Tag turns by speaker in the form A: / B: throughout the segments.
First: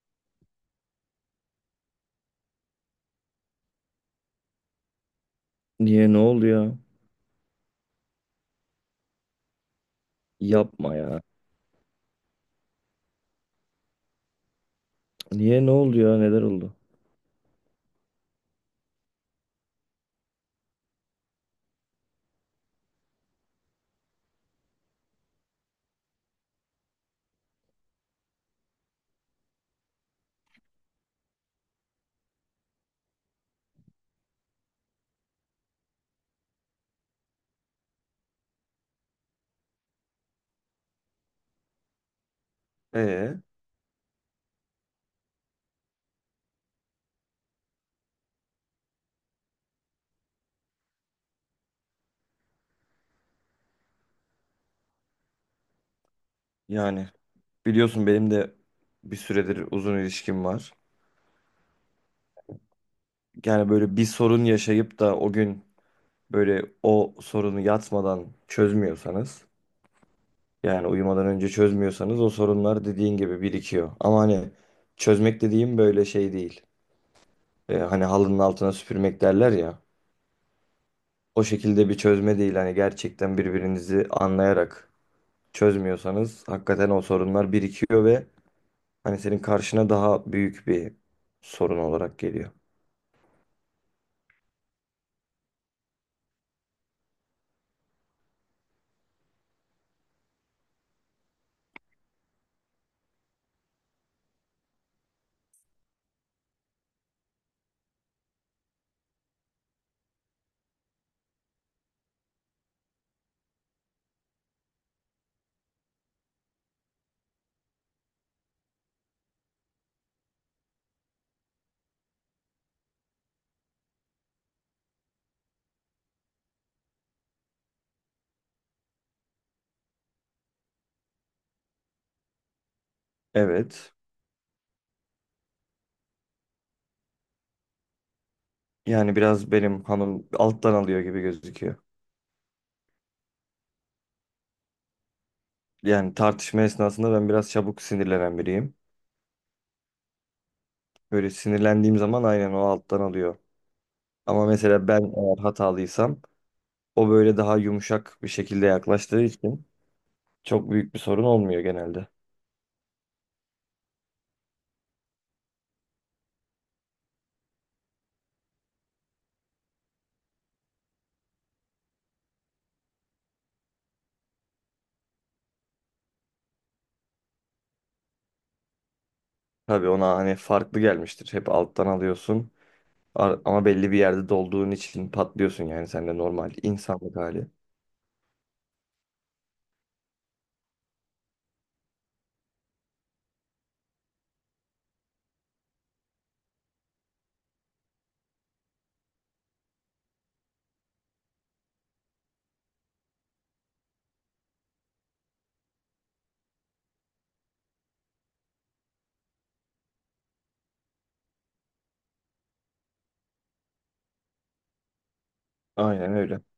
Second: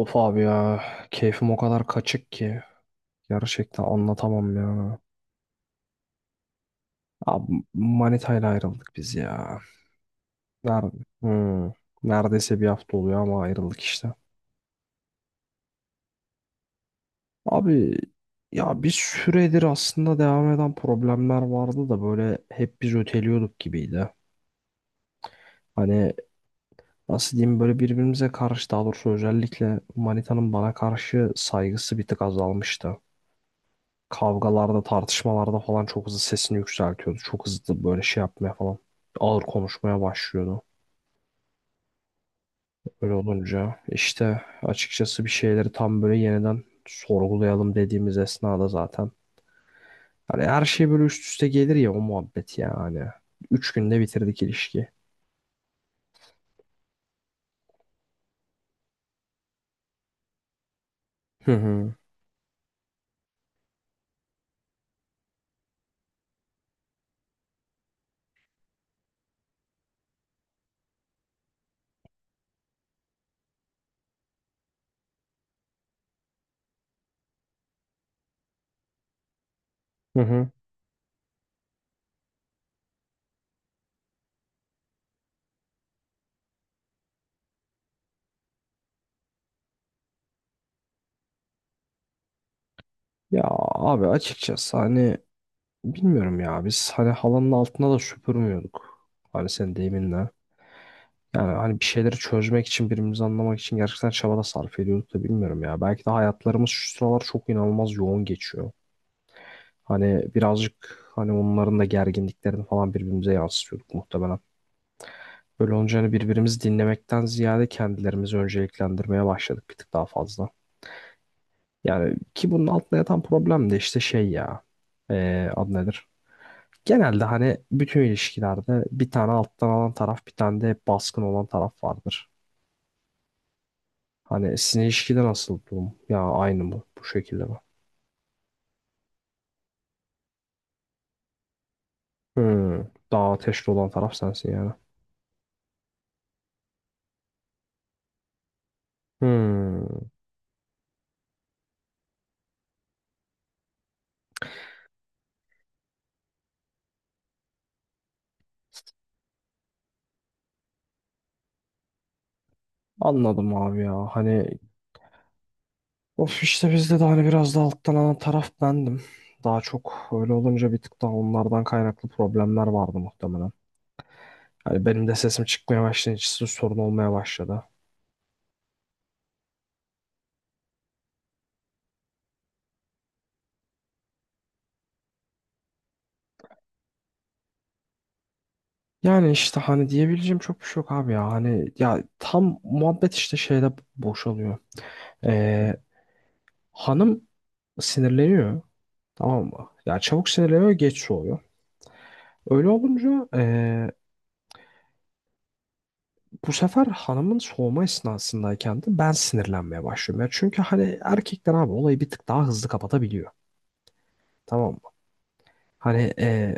A: Of abi ya, keyfim o kadar kaçık ki gerçekten anlatamam ya.
B: Niye ne oldu ya?
A: Abi manitayla ayrıldık biz ya.
B: Yapma
A: Nerede?
B: ya.
A: Neredeyse bir hafta oluyor ama ayrıldık işte.
B: Niye ne oldu ya? Neler oldu?
A: Abi ya, bir süredir aslında devam eden problemler vardı da böyle hep biz öteliyorduk gibiydi. Hani nasıl diyeyim, böyle birbirimize karşı, daha doğrusu özellikle manitanın bana karşı saygısı bir tık azalmıştı. Kavgalarda, tartışmalarda falan çok hızlı sesini yükseltiyordu. Çok hızlı böyle şey yapmaya falan. Ağır konuşmaya başlıyordu. Öyle
B: Ee,
A: olunca işte açıkçası bir şeyleri tam böyle yeniden sorgulayalım dediğimiz esnada zaten. Hani her şey böyle üst üste gelir ya, o muhabbet yani. 3 günde bitirdik ilişki.
B: Yani biliyorsun benim de bir süredir uzun ilişkim var.
A: Hı hı.
B: Yani böyle bir sorun yaşayıp da o gün böyle o sorunu yatmadan çözmüyorsanız, yani uyumadan önce çözmüyorsanız o sorunlar dediğin gibi birikiyor. Ama hani çözmek dediğim böyle şey değil. Hani halının altına süpürmek derler ya.
A: Hı hı.
B: O şekilde bir çözme değil, hani gerçekten birbirinizi anlayarak çözmüyorsanız hakikaten o sorunlar birikiyor ve hani senin karşına daha büyük bir sorun olarak geliyor.
A: Ya abi, açıkçası hani bilmiyorum ya, biz hani halanın altına da süpürmüyorduk. Hani sen deyiminle. Yani hani bir şeyleri çözmek için, birbirimizi anlamak için gerçekten çaba da sarf ediyorduk da bilmiyorum ya. Belki de hayatlarımız şu sıralar çok inanılmaz yoğun geçiyor. Hani birazcık hani onların da gerginliklerini falan birbirimize yansıtıyorduk muhtemelen. Böyle olunca hani birbirimizi dinlemekten ziyade kendilerimizi önceliklendirmeye başladık bir tık daha fazla. Yani ki bunun altında yatan problem de işte şey ya. Adı nedir? Genelde hani bütün ilişkilerde bir tane alttan alan taraf, bir tane de baskın olan taraf vardır.
B: Evet.
A: Hani sizin ilişkide nasıl durum? Ya aynı mı? Bu şekilde mi?
B: Yani biraz benim hanım alttan alıyor gibi gözüküyor.
A: Hmm. Daha ateşli olan taraf sensin yani.
B: Yani tartışma esnasında ben biraz çabuk sinirlenen biriyim.
A: Hmm.
B: Böyle sinirlendiğim zaman aynen o alttan alıyor. Ama mesela ben eğer hatalıysam o böyle daha yumuşak bir şekilde yaklaştığı için çok büyük bir sorun olmuyor genelde.
A: Anladım abi ya. Hani of, işte bizde de hani biraz da alttan alan taraf bendim. Daha çok öyle olunca bir tık daha onlardan kaynaklı problemler vardı muhtemelen. Hani benim de sesim çıkmaya başlayınca sizin sorun olmaya başladı.
B: Tabii ona hani farklı gelmiştir. Hep alttan alıyorsun. Ama belli bir yerde dolduğun için patlıyorsun, yani sen de normal insanlık hali.
A: Yani işte hani diyebileceğim çok bir şey yok abi ya. Hani ya tam muhabbet işte şeyde boşalıyor. Ee, hanım sinirleniyor. Tamam mı? Yani çabuk sinirleniyor, geç soğuyor. Öyle olunca bu sefer hanımın soğuma esnasındayken de ben sinirlenmeye başlıyorum. Ya çünkü hani erkekler abi olayı bir tık daha hızlı kapatabiliyor. Tamam mı? Hani
B: Aynen öyle.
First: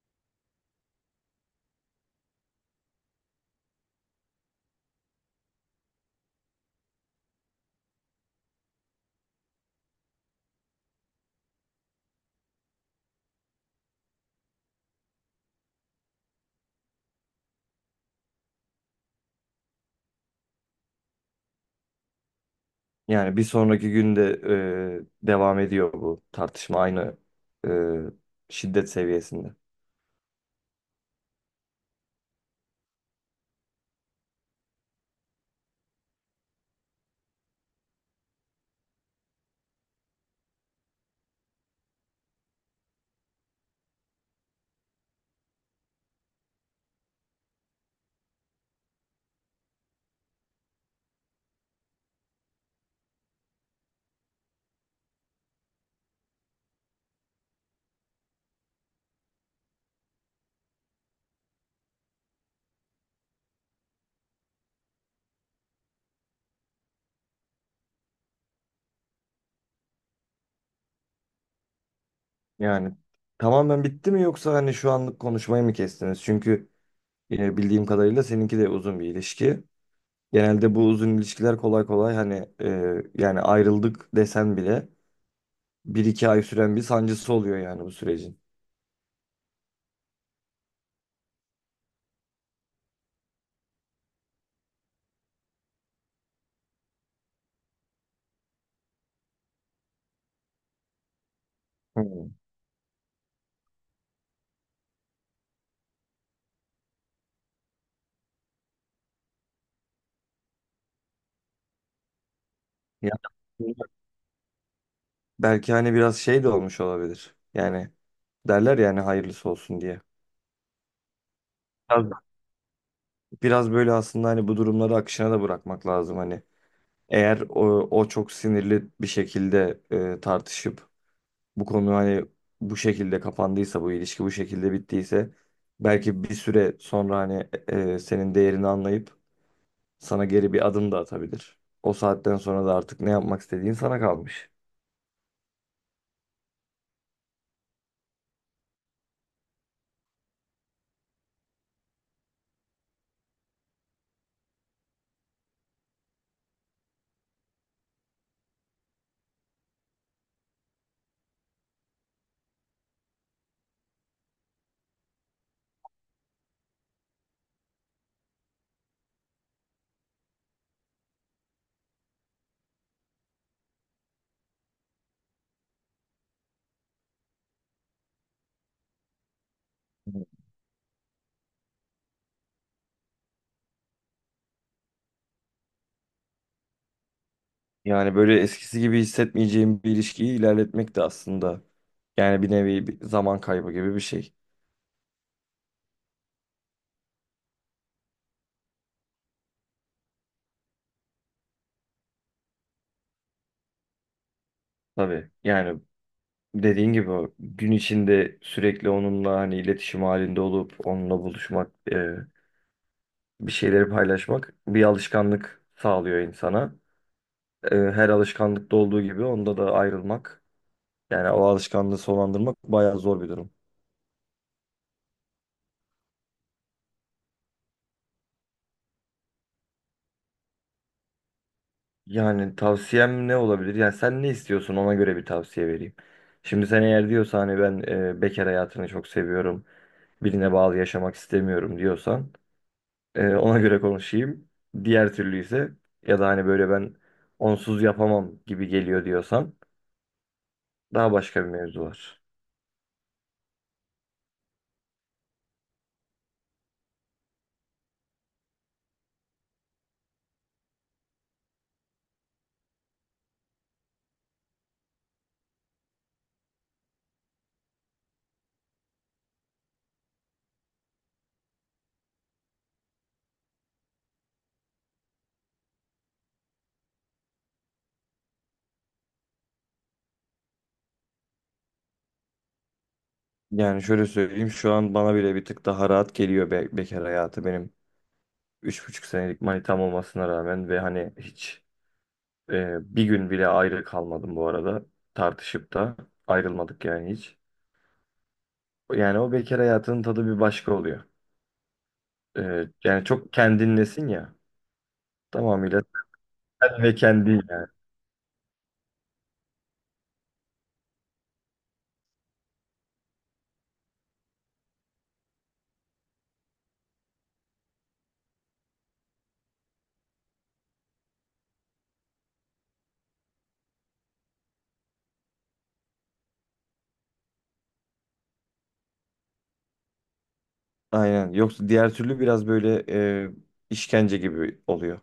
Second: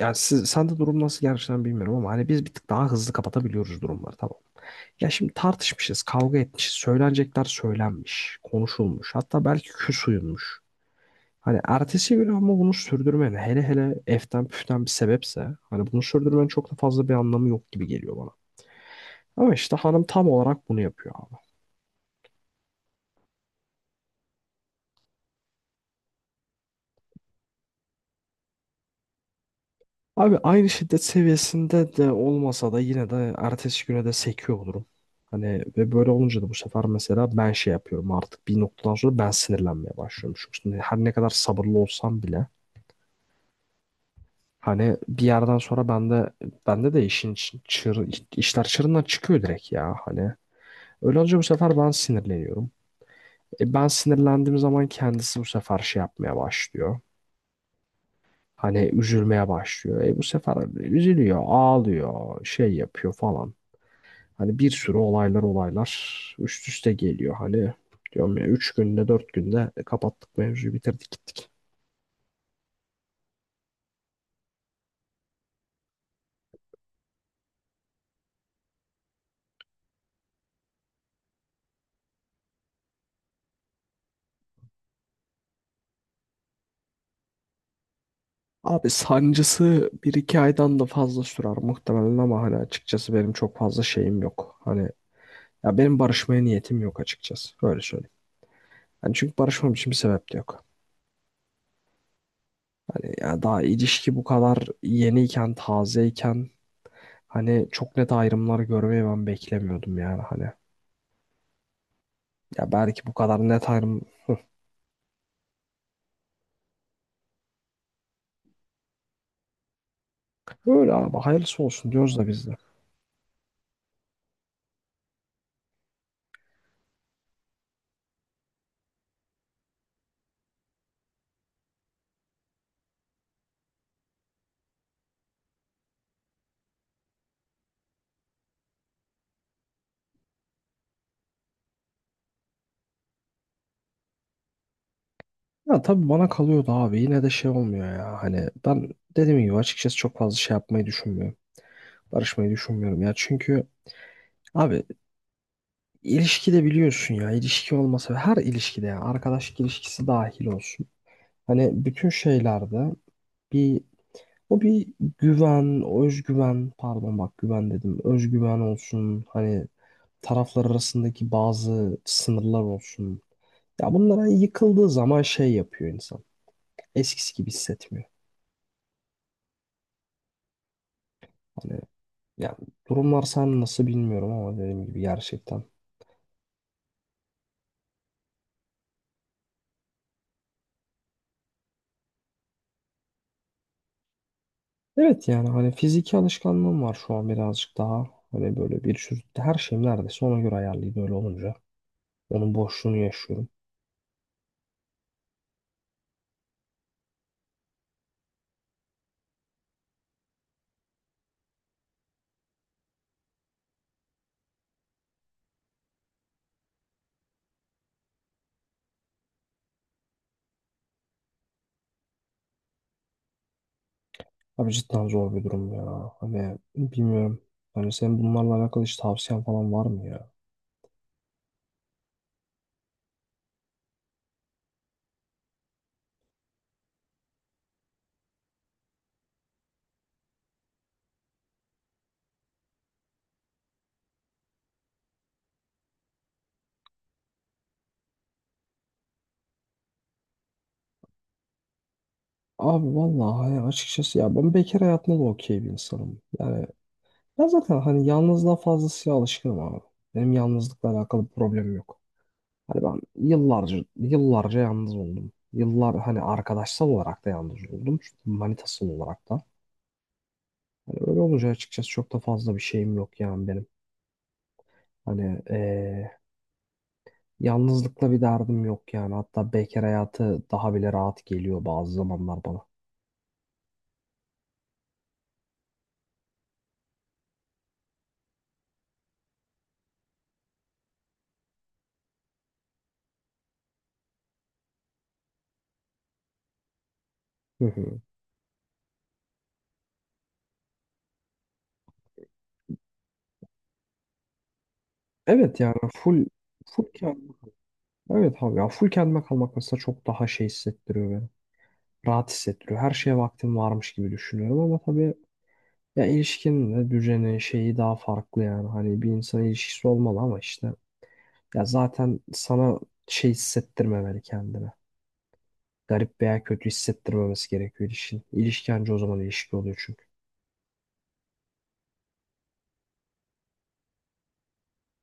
A: yani sende durum nasıl gerçekten bilmiyorum, ama hani biz bir tık daha hızlı kapatabiliyoruz durumları, tamam mı? Ya şimdi tartışmışız, kavga etmişiz, söylenecekler söylenmiş, konuşulmuş. Hatta belki küs uyunmuş. Hani ertesi gün ama bunu sürdürmen, hele hele eften püften bir sebepse, hani bunu sürdürmenin çok da fazla bir anlamı yok gibi geliyor bana. Ama işte hanım tam olarak bunu yapıyor abi.
B: Yani bir sonraki günde devam ediyor bu tartışma aynı e, şiddet seviyesinde.
A: Abi aynı şiddet seviyesinde de olmasa da yine de ertesi güne de sekiyor olurum. Hani ve böyle olunca da bu sefer mesela ben şey yapıyorum, artık bir noktadan sonra ben sinirlenmeye başlıyorum. Çünkü her ne kadar sabırlı olsam bile hani bir yerden sonra bende, bende de işin çır, işler çığırından çıkıyor direkt ya hani. Öyle olunca bu sefer ben sinirleniyorum. Ben sinirlendiğim zaman kendisi bu sefer şey yapmaya başlıyor. Hani üzülmeye başlıyor. Bu sefer üzülüyor, ağlıyor, şey yapıyor falan. Hani bir sürü olaylar üst üste geliyor. Hani diyorum ya, 3 günde 4 günde kapattık mevzuyu, bitirdik gittik.
B: Yani tamamen bitti mi, yoksa hani şu anlık konuşmayı mı kestiniz? Çünkü bildiğim kadarıyla seninki de uzun bir ilişki. Genelde bu uzun ilişkiler kolay kolay hani yani ayrıldık desen bile bir iki ay süren bir sancısı oluyor yani bu sürecin.
A: Abi sancısı bir iki aydan da fazla sürer muhtemelen, ama hani açıkçası benim çok fazla şeyim yok. Hani ya benim barışmaya niyetim yok açıkçası. Öyle söyleyeyim. Hani çünkü barışmam için bir sebep de yok.
B: Hmm.
A: Ya daha ilişki bu kadar yeniyken, tazeyken, hani çok net ayrımlar görmeyi ben beklemiyordum yani hani. Ya belki
B: Ya,
A: bu kadar net ayrım,
B: belki hani biraz şey de olmuş olabilir. Yani derler yani, hayırlısı olsun diye.
A: öyle abi, hayırlısı olsun
B: Biraz,
A: diyoruz da biz de.
B: biraz böyle aslında hani bu durumları akışına da bırakmak lazım hani. Eğer o çok sinirli bir şekilde tartışıp bu konu hani bu şekilde kapandıysa, bu ilişki bu şekilde bittiyse belki bir süre sonra hani senin değerini anlayıp sana geri bir adım da atabilir. O saatten sonra da artık ne yapmak istediğin sana kalmış.
A: Ya tabii bana kalıyordu abi, yine de şey olmuyor ya, hani ben dediğim gibi açıkçası çok fazla şey yapmayı düşünmüyorum. Barışmayı düşünmüyorum ya çünkü abi, ilişkide biliyorsun ya, ilişki olmasa her ilişkide, yani arkadaşlık ilişkisi dahil olsun. Hani bütün şeylerde bir, o bir güven, özgüven, pardon bak güven dedim. Özgüven olsun, hani taraflar arasındaki bazı sınırlar olsun. Ya bunlara yıkıldığı zaman şey yapıyor insan. Eskisi gibi hissetmiyor. Hani yani, durumlar sen nasıl bilmiyorum ama dediğim gibi gerçekten.
B: Yani böyle eskisi gibi hissetmeyeceğim bir ilişkiyi ilerletmek de aslında yani bir nevi bir zaman kaybı gibi bir şey.
A: Evet yani hani fiziki alışkanlığım var şu an birazcık daha. Hani böyle bir sürü, her şeyim neredeyse ona göre ayarlıydı, öyle olunca. Onun boşluğunu yaşıyorum.
B: Tabii, yani dediğin gibi o gün içinde sürekli onunla hani iletişim halinde olup onunla buluşmak, bir şeyleri paylaşmak bir alışkanlık sağlıyor insana. E, her alışkanlıkta olduğu gibi onda da ayrılmak, yani o alışkanlığı sonlandırmak bayağı zor bir durum.
A: Abi cidden zor bir durum ya. Hani bilmiyorum. Hani senin bunlarla alakalı hiç tavsiyen falan var mı ya?
B: Yani tavsiyem ne olabilir? Yani sen ne istiyorsun, ona göre bir tavsiye vereyim. Şimdi sen eğer diyorsan hani ben bekar hayatını çok seviyorum, birine bağlı yaşamak istemiyorum diyorsan ona göre konuşayım. Diğer türlü ise, ya da hani böyle ben onsuz yapamam gibi geliyor diyorsan daha başka bir mevzu var.
A: Abi vallahi hani açıkçası ya, ben bekar hayatında da okey bir insanım. Yani ben zaten hani yalnızlığa fazlasıyla alışkınım abi. Benim yalnızlıkla alakalı bir problemim yok. Hani ben yıllarca yıllarca yalnız oldum. Yıllar, hani arkadaşsal olarak da yalnız oldum. Çünkü manitasal olarak da. Hani öyle olunca açıkçası çok da fazla bir şeyim yok yani benim. Hani yalnızlıkla bir derdim yok yani. Hatta bekar hayatı daha bile rahat geliyor bazı zamanlar bana.
B: Yani şöyle söyleyeyim, şu an bana bile bir tık daha rahat geliyor be, bekar hayatı, benim 3,5 senelik manitam olmasına rağmen ve hani hiç bir gün bile ayrı kalmadım bu arada. Tartışıp da ayrılmadık yani hiç.
A: Hı hı.
B: Yani o bekar hayatının tadı bir başka oluyor. Yani çok kendinlesin ya.
A: Evet yani
B: Tamamıyla
A: full
B: sen
A: full
B: ve
A: kendim.
B: kendin ya.
A: Evet abi ya, full kendime kalmak mesela çok daha şey hissettiriyor beni. Rahat hissettiriyor. Her şeye vaktim varmış gibi düşünüyorum, ama tabii ya ilişkinin de düzeni şeyi daha farklı yani. Hani bir insan ilişkisi olmalı ama işte, ya zaten sana şey hissettirmemeli kendine, garip veya kötü hissettirmemesi gerekiyor ilişkin. İlişki anca o zaman ilişki oluyor çünkü.
B: Aynen. Yoksa diğer türlü biraz böyle e, işkence gibi oluyor.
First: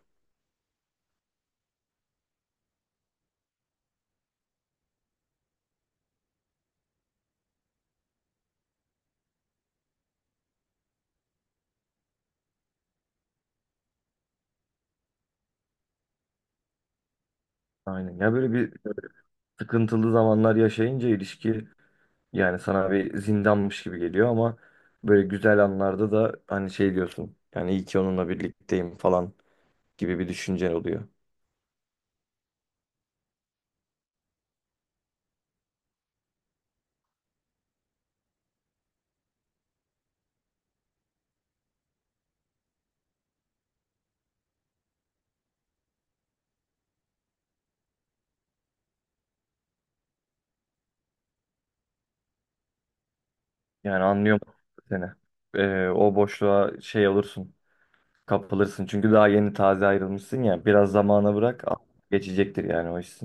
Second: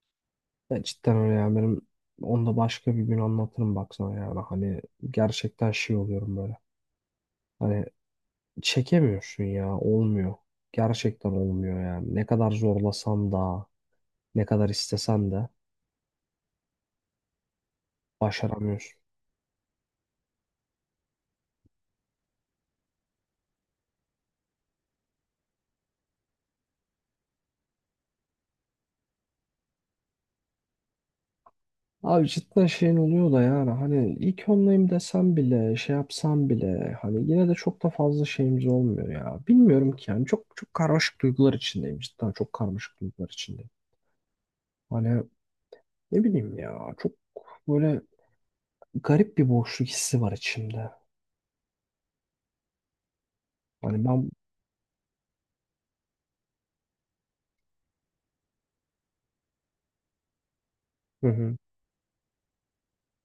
A: Ya cidden öyle yani, benim onu da başka bir gün anlatırım, baksana yani hani gerçekten şey oluyorum böyle. Hani çekemiyorsun ya, olmuyor. Gerçekten olmuyor yani. Ne kadar zorlasan da, ne kadar istesen de
B: Aynen. Ya böyle bir
A: başaramıyorsun.
B: sıkıntılı zamanlar yaşayınca ilişki yani sana bir zindanmış gibi geliyor, ama böyle güzel anlarda da hani şey diyorsun. Yani iyi ki onunla birlikteyim falan gibi bir düşüncen oluyor.
A: Abi cidden şeyin oluyor da yani hani ilk onlayım desem bile, şey yapsam bile hani yine de çok da fazla şeyimiz olmuyor ya. Bilmiyorum ki yani, çok çok karmaşık duygular içindeyim, cidden çok karmaşık duygular içindeyim. Hani ne bileyim ya, çok böyle garip bir boşluk hissi var içimde. Hani
B: Yani
A: ben,
B: anlıyorum seni. O boşluğa şey olursun, kapılırsın. Çünkü daha yeni taze ayrılmışsın ya. Biraz
A: hı
B: zamana
A: hı.
B: bırak, geçecektir yani o iş.